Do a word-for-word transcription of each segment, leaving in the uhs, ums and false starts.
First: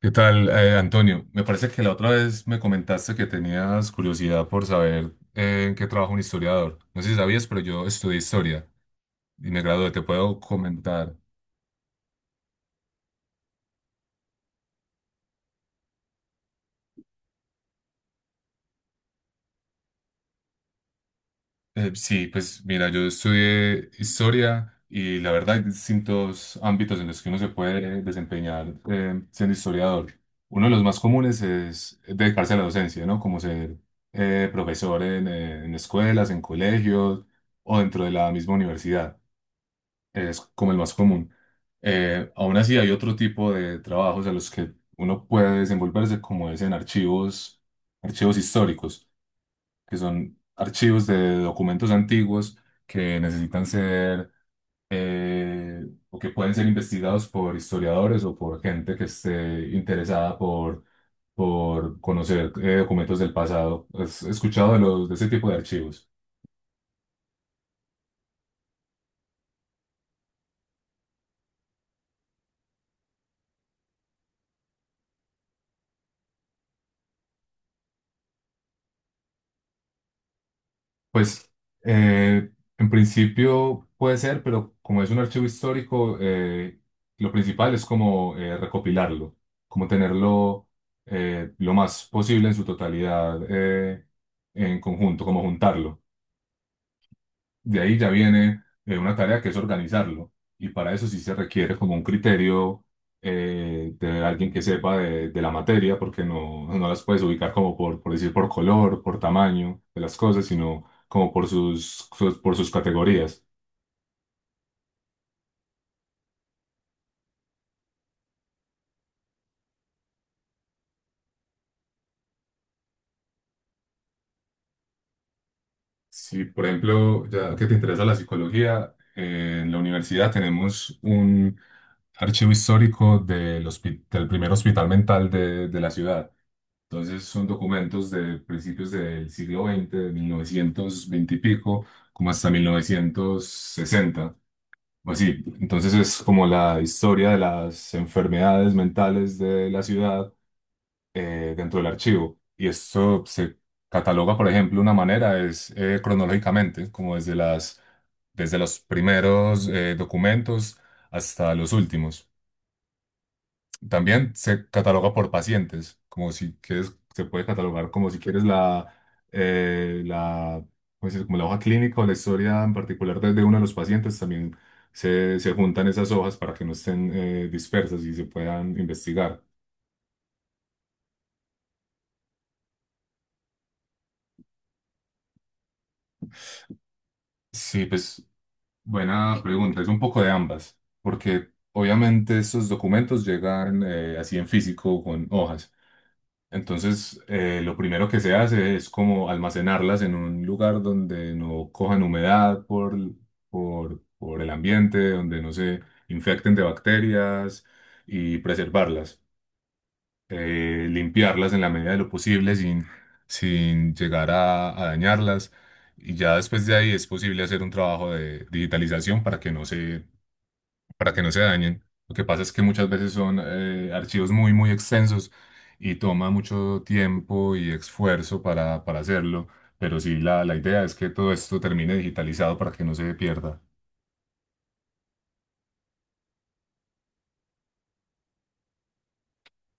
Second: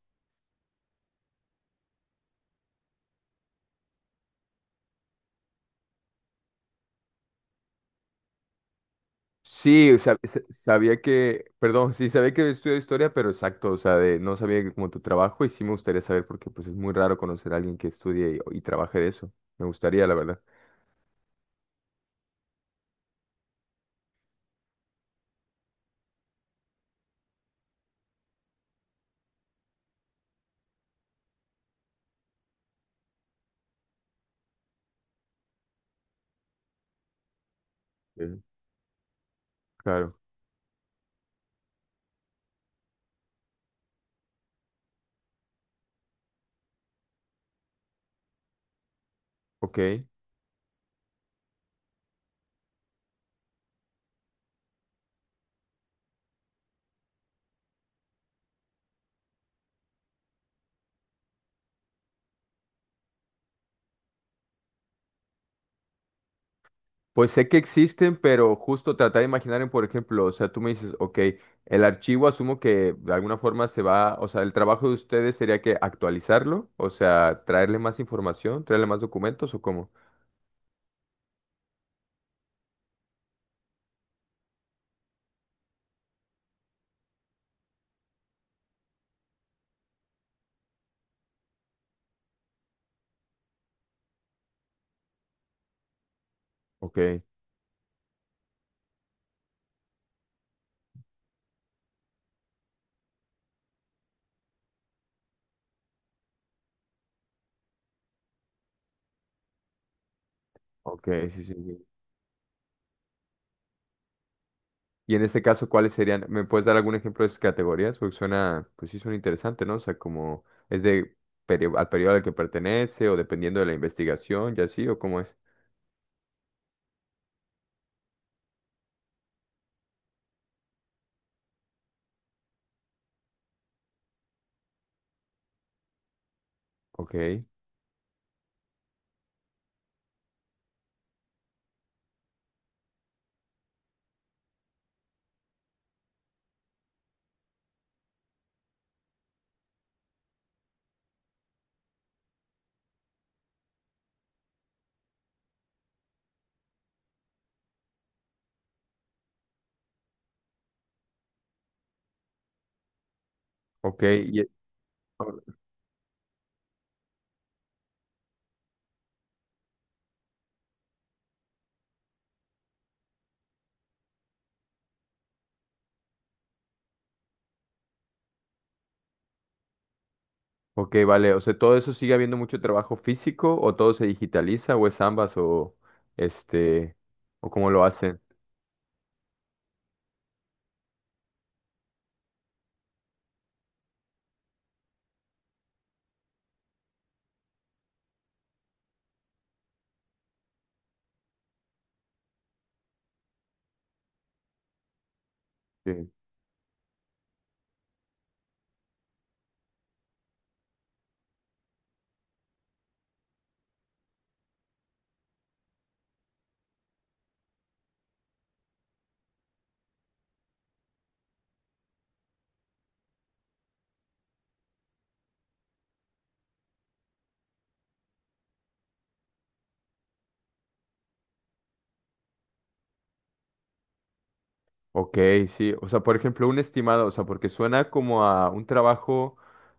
¿Qué tal, eh, Antonio? Me parece que la otra vez me comentaste que tenías curiosidad por saber eh, en qué trabaja un historiador. No sé si sabías, pero yo estudié historia y me gradué. Sí, ¿Te sa- puedo sa- sabía comentar? que, perdón, sí, sabía que estudió historia, pero exacto, o sea, de, no sabía que como tu trabajo, y sí me gustaría saber porque pues es muy raro conocer a alguien que estudie y, y trabaje de eso. Me gustaría, la verdad. Eh, sí, pues mira, yo estudié historia y la verdad hay distintos ámbitos en los que uno se puede desempeñar eh, siendo historiador. Uno de los más comunes es dedicarse a la docencia, ¿no? Como ser eh, profesor en eh, en escuelas, en colegios o dentro de la Sí. misma universidad. Claro, es como el más común. Eh, aún así hay otro tipo de trabajos a los que uno puede desenvolverse, como es en archivos, archivos históricos, ok. que son archivos de documentos antiguos que necesitan ser eh, o que pueden ser investigados por historiadores o por gente que esté interesada por, por conocer eh, documentos del pasado. ¿Has escuchado de los, de ese tipo de archivos? Pues sé que existen, pero justo tratar de imaginar, en, por ejemplo, o sea, tú me dices, ok, el archivo asumo que de alguna forma se va, o sea, el trabajo de ustedes sería que actualizarlo, o sea, traerle más información, traerle más documentos o cómo. Pues eh, en principio puede ser, pero como es un archivo histórico, eh, lo principal es como eh, recopilarlo, como tenerlo eh, lo más posible en su totalidad eh, en conjunto, como juntarlo. Ok, De ahí ya viene eh, una tarea que es organizarlo. Y para eso sí se requiere como un criterio eh, de alguien que sepa de, de la materia, porque no, no las puedes ubicar como por, por decir por color, por tamaño de las cosas, sino ok, como sí, por sí, sí. sus, sus- por sus categorías. Y en este caso, ¿cuáles serían? ¿Me puedes dar algún ejemplo de esas categorías? Porque suena, pues sí, suena interesante, ¿no? O sea, como es de perio- al periodo al que pertenece o dependiendo de la investigación, ya así, o cómo es. Si, por ejemplo, ya que te interesa la psicología, eh, en la universidad tenemos un archivo histórico del, hospi- del primer hospital mental de de la ciudad. Ok, Entonces son documentos de principios del siglo veinte, de mil novecientos veinte y pico, como hasta mil novecientos sesenta, o así. Entonces es como la historia de las enfermedades mentales de la ciudad eh, dentro del archivo. Y esto se cataloga, por ejemplo, una manera es eh, cronológicamente, como desde las, desde los primeros eh, documentos hasta los últimos. ok, También y- se cataloga por pacientes, como si quieres, se puede catalogar como si quieres la, eh, la, ¿cómo se dice? Como la hoja clínica o la historia en particular de, de uno de los pacientes, también se, se juntan esas hojas para que no estén eh, dispersas y se puedan investigar. ok, vale. O sea, ¿todo eso sigue habiendo mucho trabajo físico o todo se digitaliza o es ambas o este, o cómo lo Sí, hacen? pues buena pregunta, es un poco de ambas, porque obviamente esos documentos llegan eh, así en físico con hojas. Entonces, eh, lo primero que se hace es como almacenarlas en un lugar donde no cojan humedad por, por, por el ambiente, donde no se infecten de bacterias y preservarlas, Eh, limpiarlas en la medida de lo posible sin, sin llegar a, a dañarlas. Y ya después de ahí es posible hacer un trabajo de digitalización para que no se para que no se dañen. Lo que pasa es que muchas veces son eh, archivos muy, muy extensos y toma mucho tiempo y esfuerzo para, para hacerlo, pero sí, la, la idea es que todo esto termine digitalizado para que no se pierda. Ok, sí, o sea, por ejemplo, un estimado, o sea, porque suena como a un trabajo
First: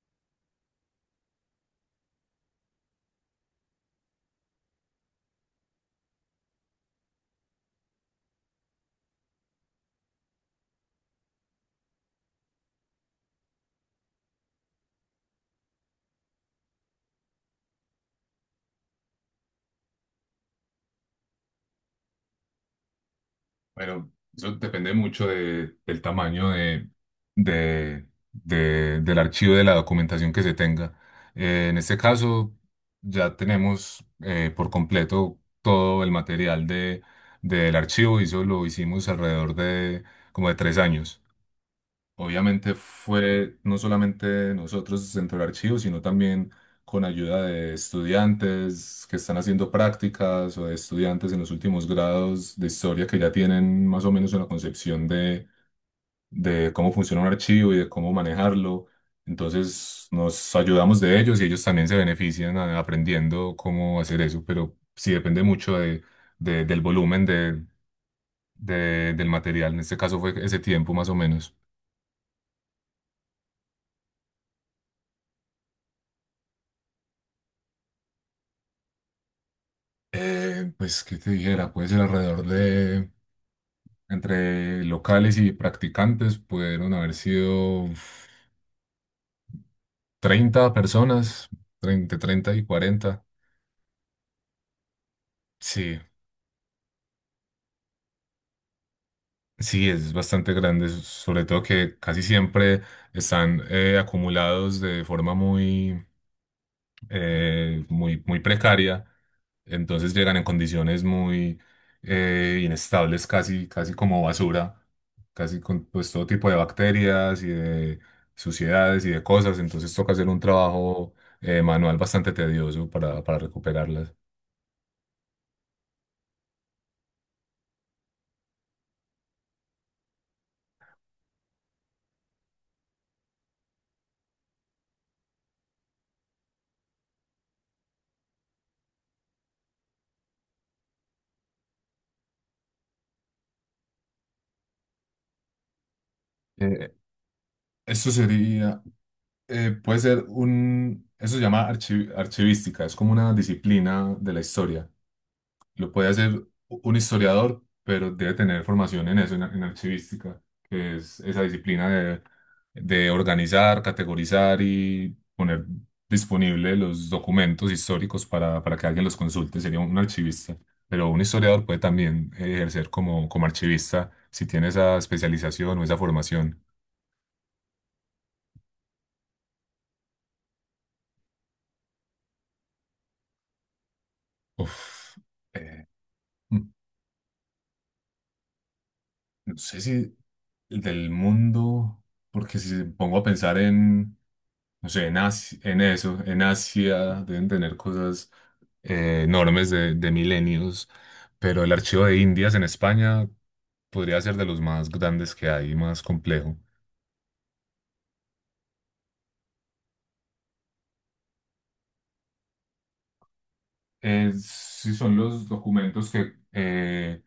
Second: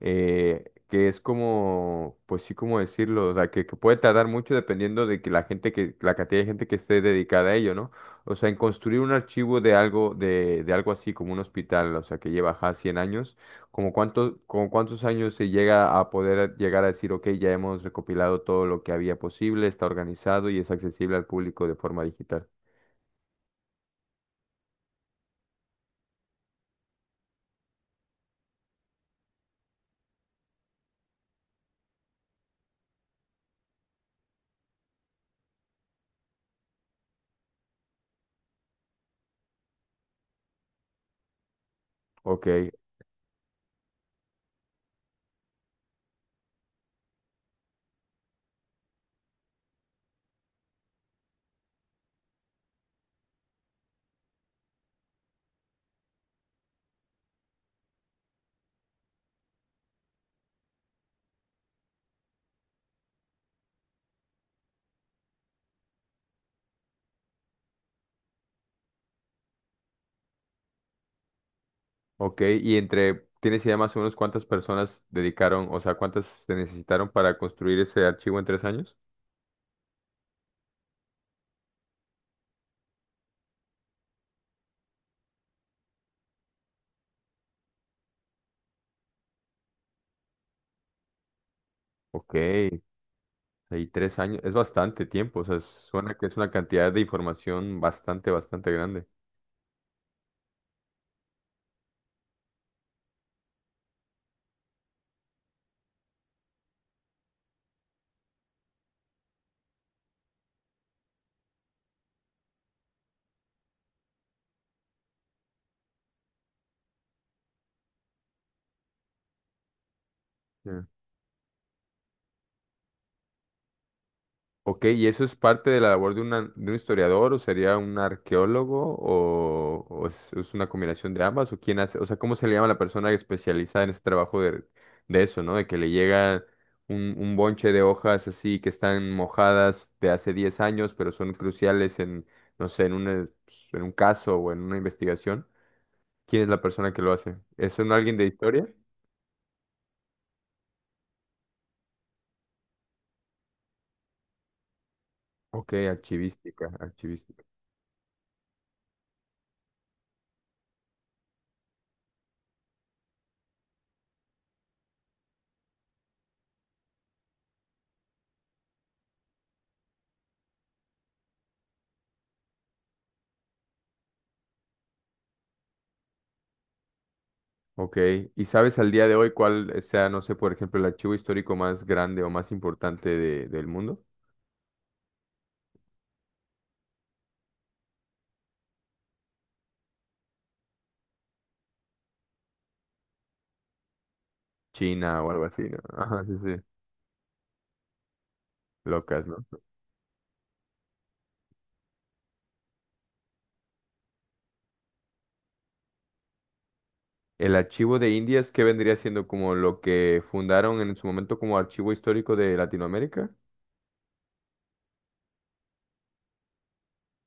eh, que es como, pues sí, como decirlo, o sea, que, que puede tardar mucho dependiendo de que la gente que, la cantidad de gente que esté dedicada a ello, ¿no? O sea, en construir un archivo de algo, de, de algo así como un hospital, o sea, que lleva ya cien años, ¿como cuánto, como cuántos años se llega a poder llegar a decir, ok, ya hemos recopilado todo lo que había posible, está organizado y es accesible al público de forma digital? Bueno, eso depende mucho de- del tamaño de, de- de- del archivo de la documentación que se tenga. Eh, en este caso, ya tenemos eh, por completo todo el material de, del archivo y eso lo hicimos alrededor de como de tres años. Ok. Obviamente fue no solamente nosotros centro del archivo, sino también con ayuda de estudiantes que están haciendo prácticas o de estudiantes en los últimos grados de historia que ya tienen más o menos una concepción de, de cómo funciona un archivo y de cómo manejarlo. Entonces nos ayudamos de ellos y ellos también se benefician a- aprendiendo cómo hacer eso, pero sí depende mucho de, de- del volumen de, de- del material. En este caso fue ese tiempo más o menos. Ok, y entre, ¿tienes idea más o menos cuántas personas dedicaron, o sea, cuántas se necesitaron para construir ese archivo en tres años? Eh, pues, ¿qué te dijera? Puede ser alrededor de, entre locales y practicantes, pudieron haber sido uf, treinta personas, treinta Ok, 30 y cuarenta. hay tres años, es bastante tiempo, o sea, Sí, suena que es una cantidad de información bastante, bastante grande. sí, es bastante grande, s- sobre todo que casi siempre están eh, acumulados de forma muy, eh, muy, muy precaria. Entonces llegan en condiciones muy eh, inestables, casi, casi como basura, casi con pues, todo tipo de bacterias y de suciedades y de cosas. Entonces toca hacer un Sí. trabajo eh, manual bastante tedioso para, para recuperarlas. Ok, ¿y eso es parte de la labor de, una- de un historiador o sería un arqueólogo o, o es, es una combinación de ambas? ¿O quién hace? O sea, ¿cómo se le llama a la persona especializada en ese trabajo de, de eso, ¿no? De que le llega un, un bonche de hojas así que están mojadas de hace diez años, pero son cruciales en, no sé, en una- en un caso o en una investigación. ¿Quién es la persona Eh, que lo hace? ¿Es un eso alguien de historia? sería, eh, puede ser un, eso se llama archi- archivística, es como una disciplina de la historia. Ok, Lo puede hacer archivística, un archivística. historiador, pero debe tener formación en eso, en, en archivística, que es esa disciplina de, de organizar, categorizar y poner disponible los documentos históricos para, para que alguien los consulte. Sería un archivista. Pero un historiador puede también eh, ejercer como, como archivista si tiene esa especialización o esa formación. Ok, ¿y sabes al día de hoy cuál sea, no sé, por ejemplo, el archivo histórico más grande o más importante de- del mundo? Uf. eh, No sé si el del mundo, porque si pongo a pensar en, no sé, en China o algo Asi- así, ¿no? en eso, Ajá, sí, en sí. Asia deben tener cosas eh, Locas, ¿no? enormes de, de milenios, pero el archivo de Indias en España podría ser de los más grandes que hay, más complejo. El archivo de Indias, ¿qué vendría siendo como lo que fundaron en su momento como archivo histórico de Latinoamérica? Eh, sí, son los documentos que, eh,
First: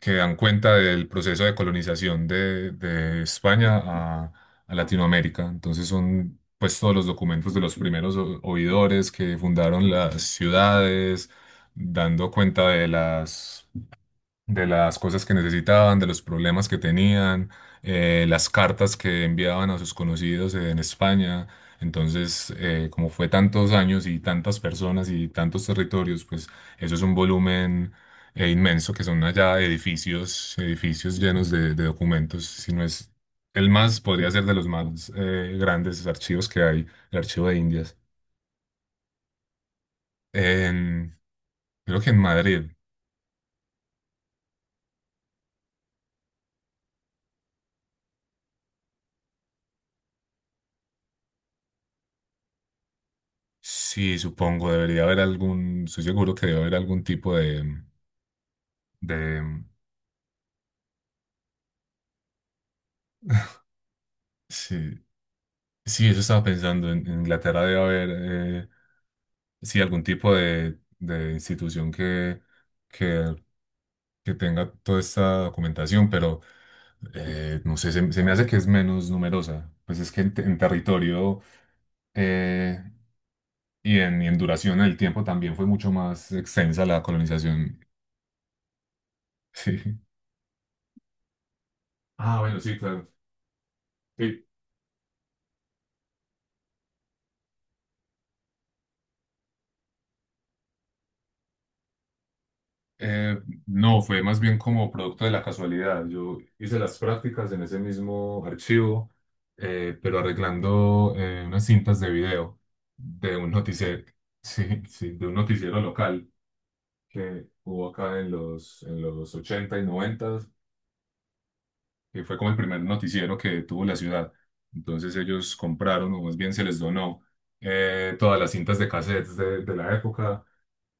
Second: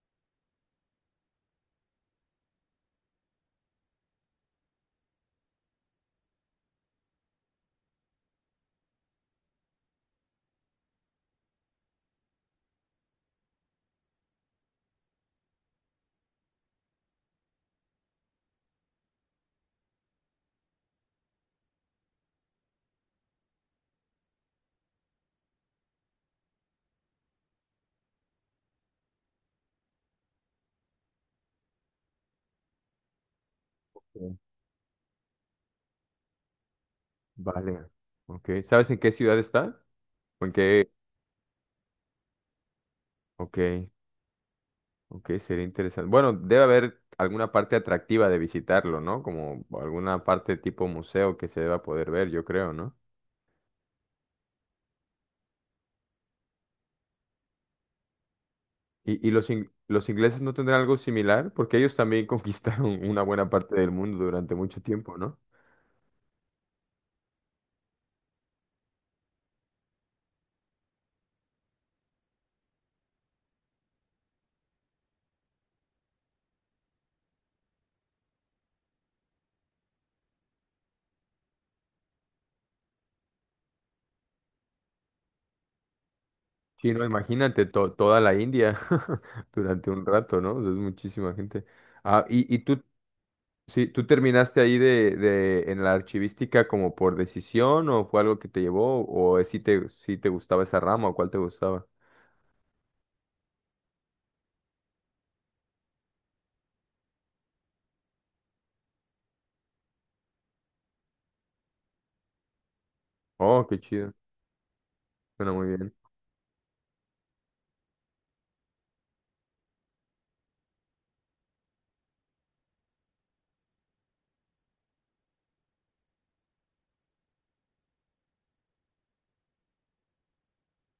que dan cuenta del proceso de colonización de, de España a, a Latinoamérica. Entonces son pues todos los documentos de los primeros o- oidores que fundaron las ciudades, dando cuenta de las de las cosas que necesitaban, de los problemas que tenían, eh, las cartas que enviaban a sus conocidos en España. Entonces, eh, como fue tantos años y tantas personas y tantos territorios, pues eso es un volumen eh, inmenso que son allá edificios, edificios llenos de, de documentos, si no es el más, podría Sí. ser de los más eh, grandes archivos que hay, el archivo de Vale. Indias. Ok, ¿sabes en qué ciudad está? ¿O en qué? En- creo que en Madrid. Ok, ok, sería interesante. Bueno, debe haber alguna parte atractiva de visitarlo, ¿no? Como alguna parte tipo museo que se deba poder ver, yo creo, ¿no? Sí, supongo, debería haber algún, estoy seguro que debe haber algún tipo de, ¿Y, y de, los, ing- los ingleses no tendrán algo similar? Porque ellos también conquistaron una buena parte del mundo durante mucho sí, tiempo, ¿no? sí, eso estaba pensando, en, en, Inglaterra debe haber, eh, sí, algún tipo de, de institución que, que, que tenga toda esta documentación, pero eh, no sé, se, se me hace que es menos numerosa, pues es que en, te- en territorio eh, y en, y en duración del tiempo también fue mucho más extensa Sí, la no, imagínate colonización, to- toda la India durante sí. un rato, ¿no? O sea, es muchísima gente. Ah, Ah, y, bueno, y sí, tú, claro. sí, tú Sí, terminaste ahí de, de, en la archivística como por decisión o fue algo que te llevó o si te, si te gustaba esa rama o cuál te gustaba. Eh, no, fue más bien como producto de la casualidad. Yo hice las prácticas en ese mismo archivo, eh, pero arreglando eh, unas cintas de video de un Oh, qué noticiero, chido. sí, sí, de un Suena muy noticiero bien. local que hubo acá en los, en los ochenta y noventa, que fue como el primer noticiero que tuvo la ciudad. Entonces ellos compraron, o más bien se les donó, eh, todas las cintas de cassettes de, de la época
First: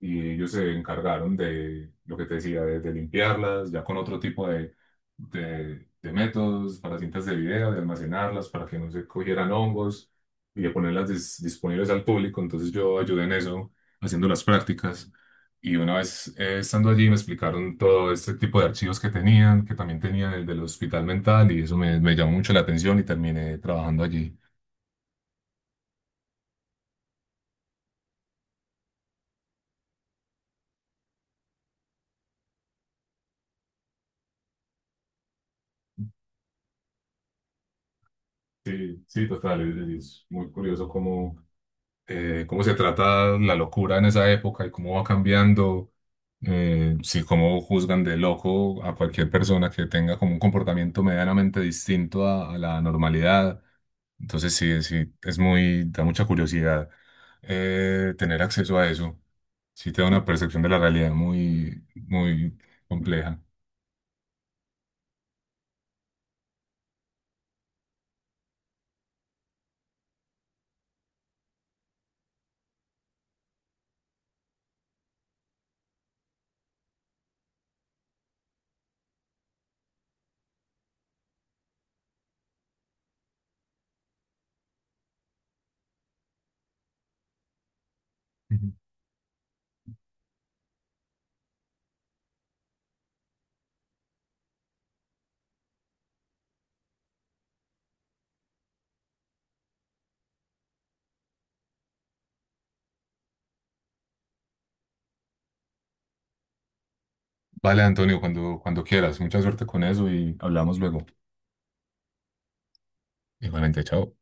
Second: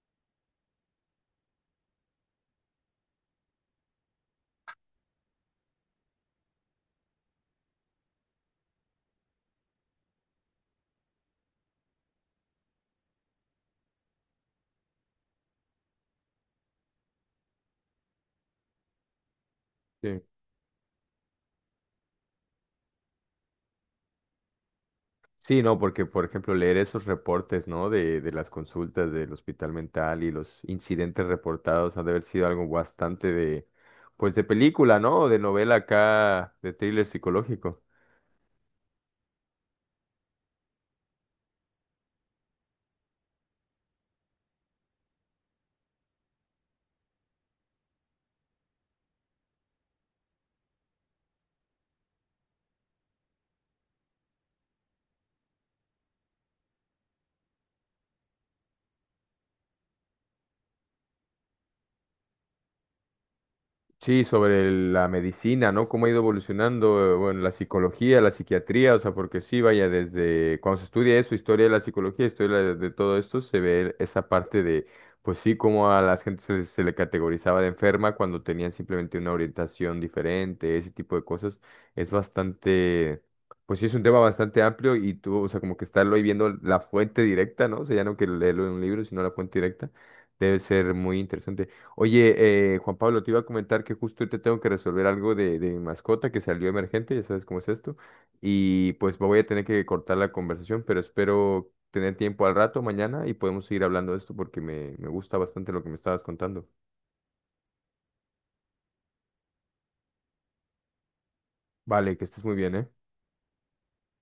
y ellos se encargaron de lo que te decía, de, de limpiarlas, ya con otro tipo de, de, de métodos para cintas de video, de almacenarlas para que no se cogieran hongos y de ponerlas dis- disponibles al público. Entonces yo ayudé en eso, haciendo las prácticas. Y una vez eh, estando allí me explicaron todo este tipo de archivos que tenían, que también Sí. tenían el del hospital mental y eso me, me llamó mucho la atención y terminé trabajando allí. Sí, no, porque por ejemplo leer esos reportes, ¿no? De, de las consultas del hospital mental y los incidentes reportados han de haber sido algo bastante de, pues de película, ¿no? De novela acá, de thriller psicológico. Sí, sí, total, es, es muy curioso cómo eh, cómo se trata la locura en esa época y cómo va cambiando, eh, si cómo juzgan de loco a cualquier persona que tenga como un comportamiento medianamente distinto a, a la normalidad. Entonces sí, sí, es muy, da mucha curiosidad eh, tener acceso a eso. Sí te da una percepción de la realidad muy, muy compleja. Sí, sobre el- la medicina, ¿no? Cómo ha ido evolucionando, eh, bueno, la psicología, la psiquiatría, o sea, porque sí, vaya, desde cuando se estudia eso, historia de la psicología, historia de, de todo esto, se ve esa parte de, pues sí, cómo a la gente se, se le categorizaba de enferma cuando tenían simplemente una orientación diferente, ese tipo de cosas. Es bastante, pues sí, es un tema bastante amplio y tú, o sea, como que estarlo ahí viendo la fuente directa, ¿no? O sea, ya no que leerlo Ujú. en un libro, sino la fuente directa, debe ser muy interesante. Oye, eh, Juan Pablo, te iba a comentar que justo ahorita tengo que resolver algo de, de mi mascota que salió emergente, ya sabes cómo es esto, y pues voy a tener que cortar la conversación, pero espero tener tiempo al rato mañana y podemos seguir hablando de esto porque me, me gusta bastante lo que me estabas contando. Vale, Antonio, cuando, cuando quieras. Mucha suerte con eso y hablamos luego. Vale, que estés muy bien, ¿eh? Igualmente, chao.